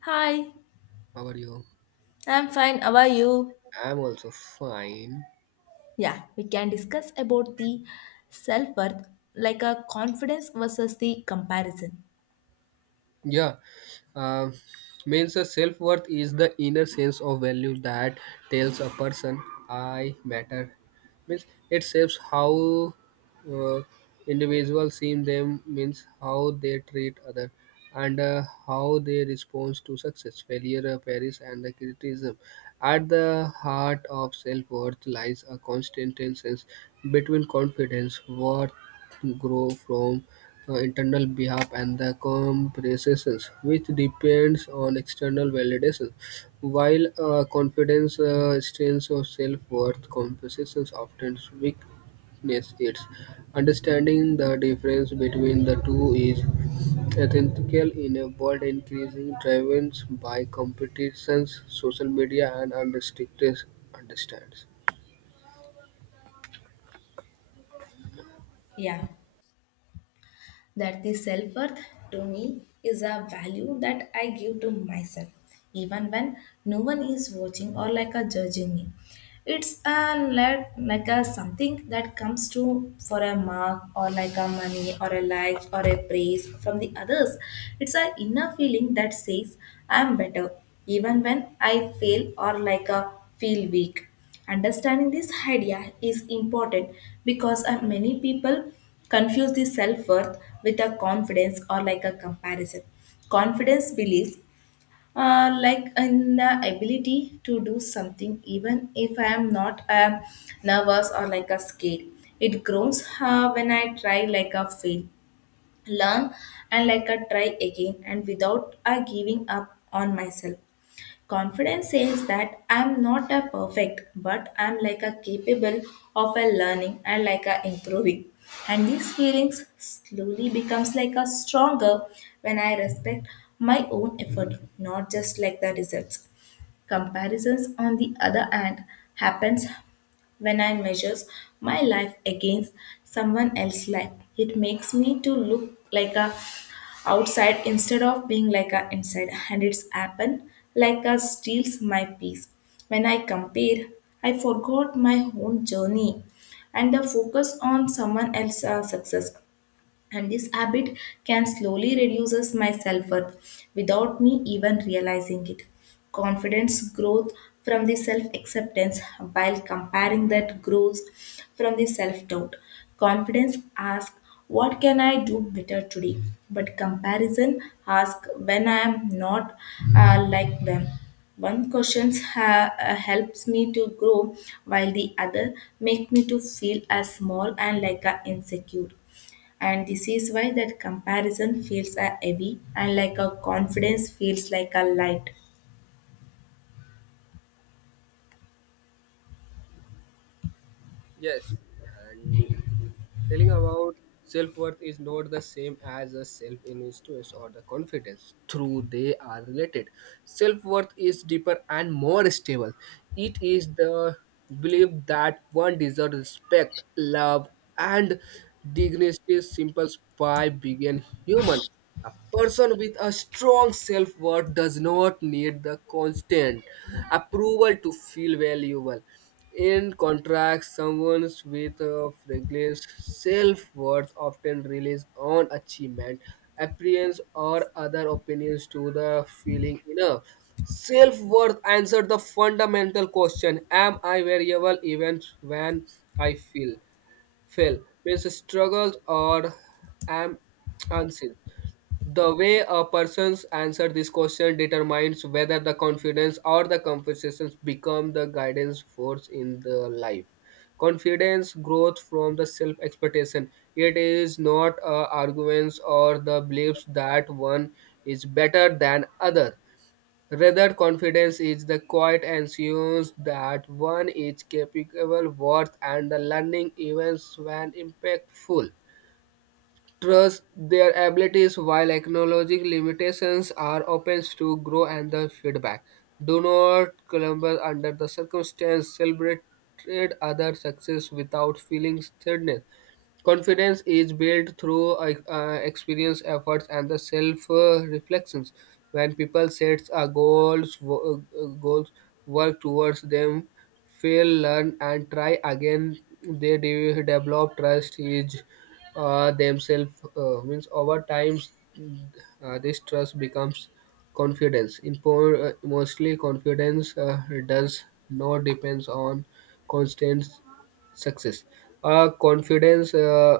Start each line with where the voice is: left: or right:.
left: Hi,
right: How are you?
left: I'm fine. How are you?
right: I'm also fine.
left: Yeah, we can discuss about the self worth, like a confidence versus the comparison.
right: Yeah. Um means a self worth is the inner sense of value that tells a person I matter. Means it shapes how uh, individuals see them. Means how they treat other and how they respond to success, failure, praise, and the criticism. At the heart of self worth lies a constant tension between confidence, worth grow from internal behalf and the comparisons, which depends on external validation. While confidence, strength, or self-worth comparisons often weakness its understanding the difference between the two is ethical in a world increasing driven by competitions, social media, and unrestricted understands.
left: Yeah. That the self worth to me is a value that I give to myself, even when no one is watching or like a judging me. It's a like a something that comes to for a mark or like a money or a likes or a praise from the others. It's a inner feeling that says I'm better, even when I fail or like a feel weak. Understanding this idea is important because many people confuse the self worth with a confidence or like a comparison. Confidence believes, like in the ability to do something, even if I am not nervous or like a scared. It grows when I try like a fail, learn, and like a try again, and without giving up on myself. Confidence says that I'm not a perfect, but I'm like a capable of a learning and like a improving. And these feelings slowly becomes like a stronger when I respect my own effort, not just like the results. Comparisons on the other hand happens when I measures my life against someone else's life. It makes me to look like a outside instead of being like a inside, and it's happen like a steals my peace when I compare. I forgot my own journey and the focus on someone else's success. And this habit can slowly reduces my self-worth without me even realizing it. Confidence growth from the self-acceptance, while comparing that grows from the self-doubt. Confidence asks, what can I do better today? But comparison asks when I am not like them. One question helps me to grow, while the other make me to feel as small and like a insecure. And this is why that comparison feels a heavy and like a confidence feels like a light.
right: Yes, and telling about self worth is not the same as a self influence or the confidence. True, they are related. Self worth is deeper and more stable. It is the belief that one deserves respect, love, and dignity simple by being humans. A person with a strong self worth does not need the constant approval to feel valuable. In contrast, someone with a fragile self-worth often relies on achievement, appearance, or other opinions to the feeling enough. Self-worth answers the fundamental question: am I variable even when I feel fail? Means struggles or am unseen. The way a person's answer this question determines whether the confidence or the conversations become the guidance force in the life. Confidence growth from the self-expectation. It is not arguments or the beliefs that one is better than other. Rather, confidence is the quiet assurance that one is capable, worth, and the learning events when impactful trust their abilities while acknowledging limitations are open to grow and the feedback. Do not crumble under the circumstance, celebrate other success without feeling sadness. Confidence is built through experience, efforts, and the self reflections. When people set a goals, goals, work towards them, fail, learn, and try again, they develop trust is themselves. Means over time, this trust becomes confidence. Mostly, confidence does not depends on constant success. A confidence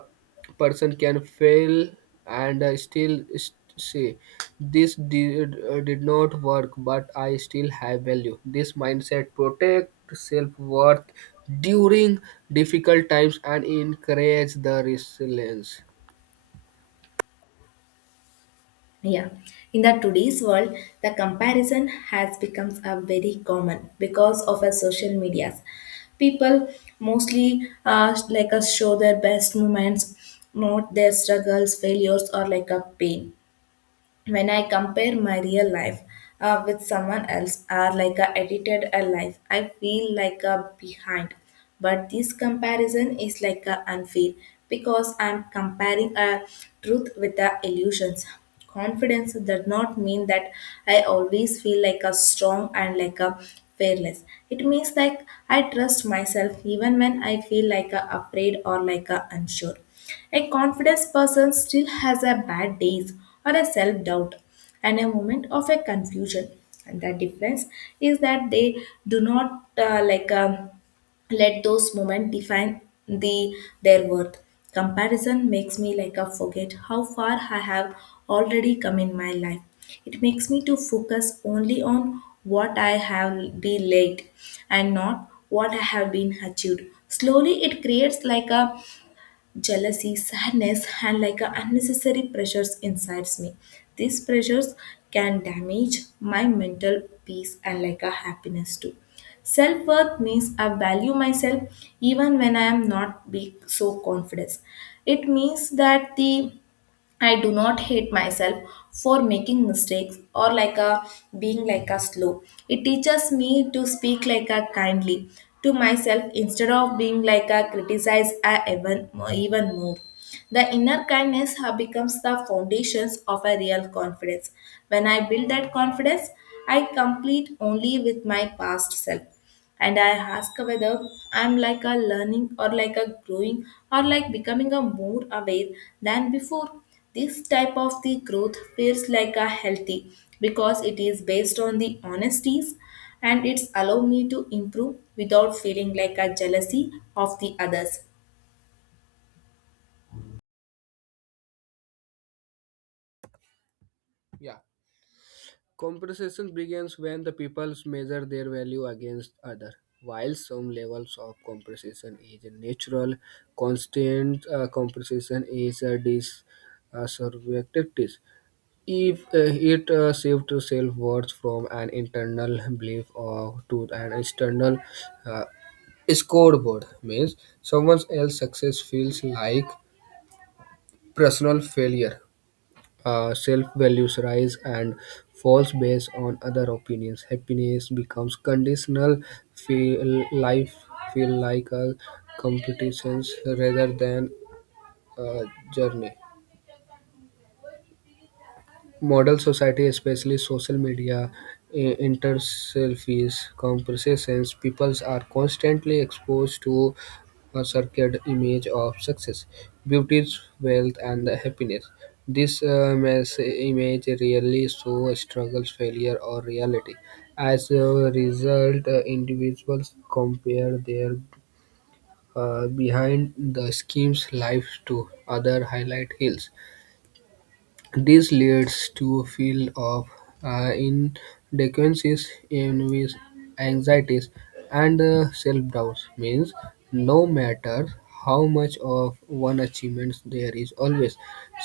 right: person can fail and still say this did not work, but I still have value. This mindset protect self-worth during difficult times and encourage the resilience.
left: Yeah, in the today's world the comparison has become a very common because of our social medias. People mostly like us show their best moments, not their struggles, failures, or like a pain. When I compare my real life with someone else or like a edited a life, I feel like a behind. But this comparison is like a unfair because I'm comparing a truth with the illusions. Confidence does not mean that I always feel like a strong and like a fearless. It means like I trust myself even when I feel like a afraid or like a unsure. A confident person still has a bad days or a self doubt and a moment of a confusion. And the difference is that they do not like let those moments define the their worth. Comparison makes me like a forget how far I have already come in my life. It makes me to focus only on what I have been late and not what I have been achieved. Slowly, it creates like a jealousy, sadness, and like a unnecessary pressures inside me. These pressures can damage my mental peace and like a happiness too. Self worth means I value myself even when I am not being so confident. It means that the I do not hate myself for making mistakes or like a being like a slow. It teaches me to speak like a kindly to myself instead of being like a criticize a even more. The inner kindness becomes the foundations of a real confidence. When I build that confidence, I complete only with my past self and I ask whether I'm like a learning or like a growing or like becoming a more aware than before. This type of the growth feels like a healthy because it is based on the honesties and it's allow me to improve without feeling like a jealousy of the others.
right: Yeah. Compensation begins when the peoples measure their value against other. While some levels of compensation is natural, constant compensation is a subjective. If it shifts self-worth from an internal belief or to an external uh, scoreboard, means someone else's success feels like personal failure, self values rise and falls based on other opinions. Happiness becomes conditional. Feel life feel like a competition rather than a journey. Model society, especially social media, interselfies, comparisons, people are constantly exposed to a circuit image of success, beauty, wealth, and happiness. This mass image rarely shows struggles, failure, or reality. As a result, individuals compare their behind the schemes lives to other highlight hills. This leads to a field of inadequacies, envies, anxieties, and self-doubts. Means no matter how much of one achievement there is always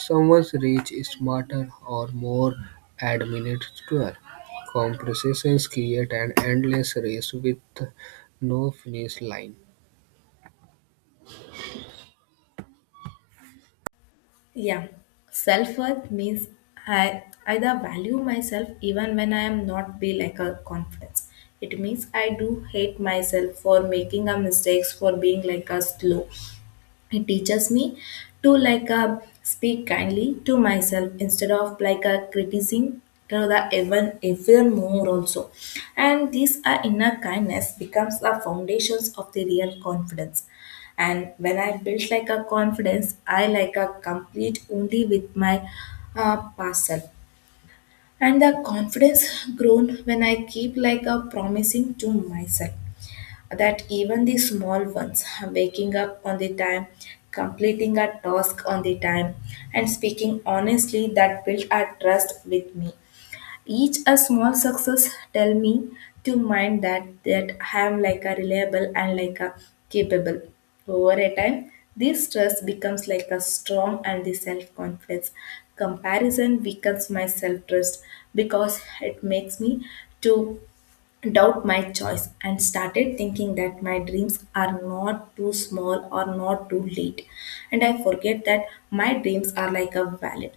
right: someone rich, smarter, or more administrator. Comparisons create an endless race with no finish line.
left: Yeah, self worth means I either value myself even when I am not be like a confidence. It means I do hate myself for making a mistakes for being like a slow. It teaches me to like speak kindly to myself instead of like criticizing to the even more also. And this inner kindness becomes the foundations of the real confidence. And when I built like a confidence, I like a complete only with my past self. And the confidence grown when I keep like a promising to myself that even the small ones, waking up on the time, completing a task on the time, and speaking honestly, that built a trust with me. Each a small success tell me to mind that I am like a reliable and like a capable. Over a time, this trust becomes like a strong and the self confidence. Comparison weakens my self trust because it makes me to doubt my choice and started thinking that my dreams are not too small or not too late. And I forget that my dreams are like a valid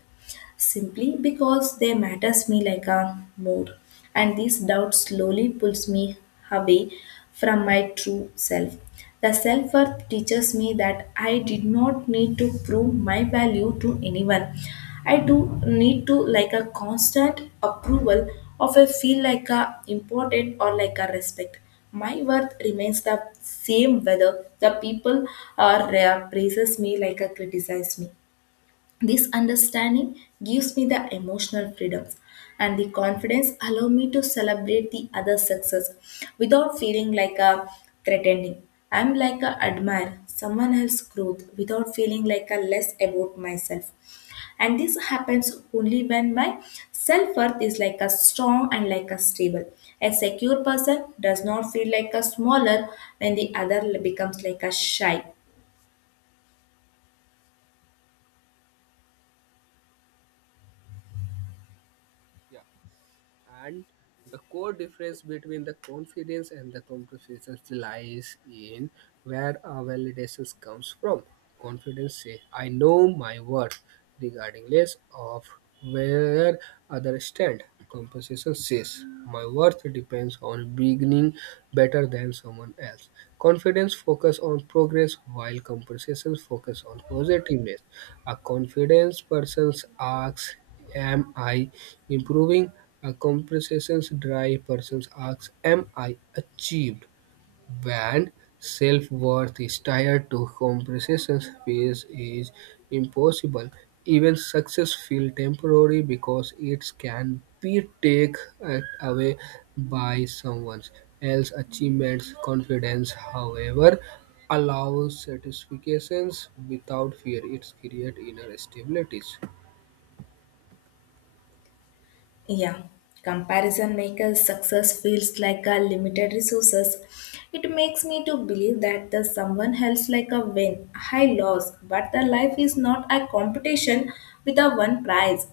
left: simply because they matters me like a mood. And this doubt slowly pulls me away from my true self. The self worth teaches me that I did not need to prove my value to anyone. I do need to like a constant approval of a feel like a important or like a respect. My worth remains the same whether the people are praises me like a criticize me. This understanding gives me the emotional freedoms, and the confidence allow me to celebrate the other success without feeling like a threatening. I'm like a admire someone else's growth without feeling like a less about myself. And this happens only when my self-worth is like a strong and like a stable. A secure person does not feel like a smaller when the other becomes like a shy.
right: Yeah. And the core difference between the confidence and the competition lies in where our validation comes from. Confidence says, I know my worth, regardless of where others stand. Compensation says, my worth depends on beginning better than someone else. Confidence focus on progress while compensation focus on positiveness. A confident person asks, am I improving? A comprehensive, dry person asks, am I achieved? When self-worth is tied to compensation, peace is impossible. Even success feels temporary because it can be taken away by someone else's achievements. Confidence, however, allows satisfactions without fear. It creates inner stabilities.
left: Yeah, comparison makers success feels like a limited resources. It makes me to believe that the someone else like a win, high loss, but the life is not a competition with a one prize.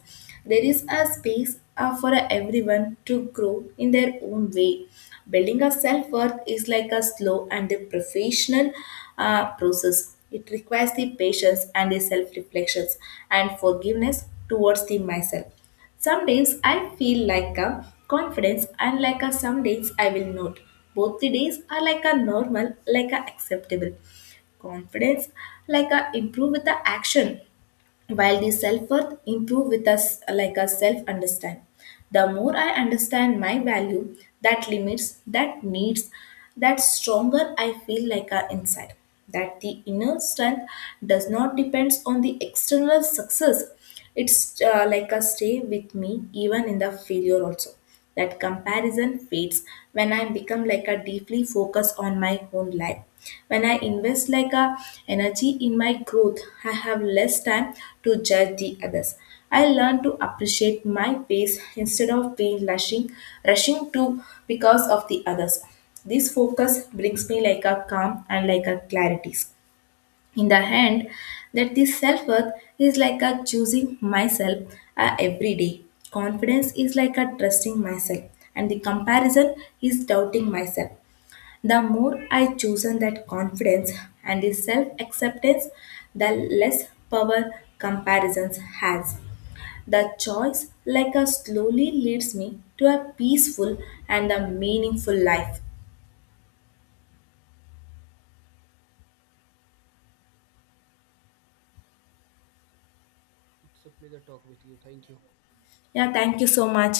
left: There is a space for everyone to grow in their own way. Building a self worth is like a slow and a professional process. It requires the patience and the self reflections and forgiveness towards the myself. Some days I feel like a confidence and like a some days I will not. Both the days are like a normal, like a acceptable. Confidence like a improve with the action while the self-worth improve with us like a self-understand. The more I understand my value, that limits that needs, that stronger I feel like a inside. That the inner strength does not depends on the external success. It's like a stay with me even in the failure also. That comparison fades when I become like a deeply focused on my own life. When I invest like a energy in my growth, I have less time to judge the others. I learn to appreciate my pace instead of being rushing to because of the others. This focus brings me like a calm and like a clarity in the hand that this self-worth is like a choosing myself every day. Confidence is like a trusting myself and the comparison is doubting myself. The more I chosen that confidence and the self-acceptance, the less power comparisons has. The choice like a slowly leads me to a peaceful and a meaningful life.
right: It's a pleasure talk with you. Thank you.
left: Yeah, thank you so much.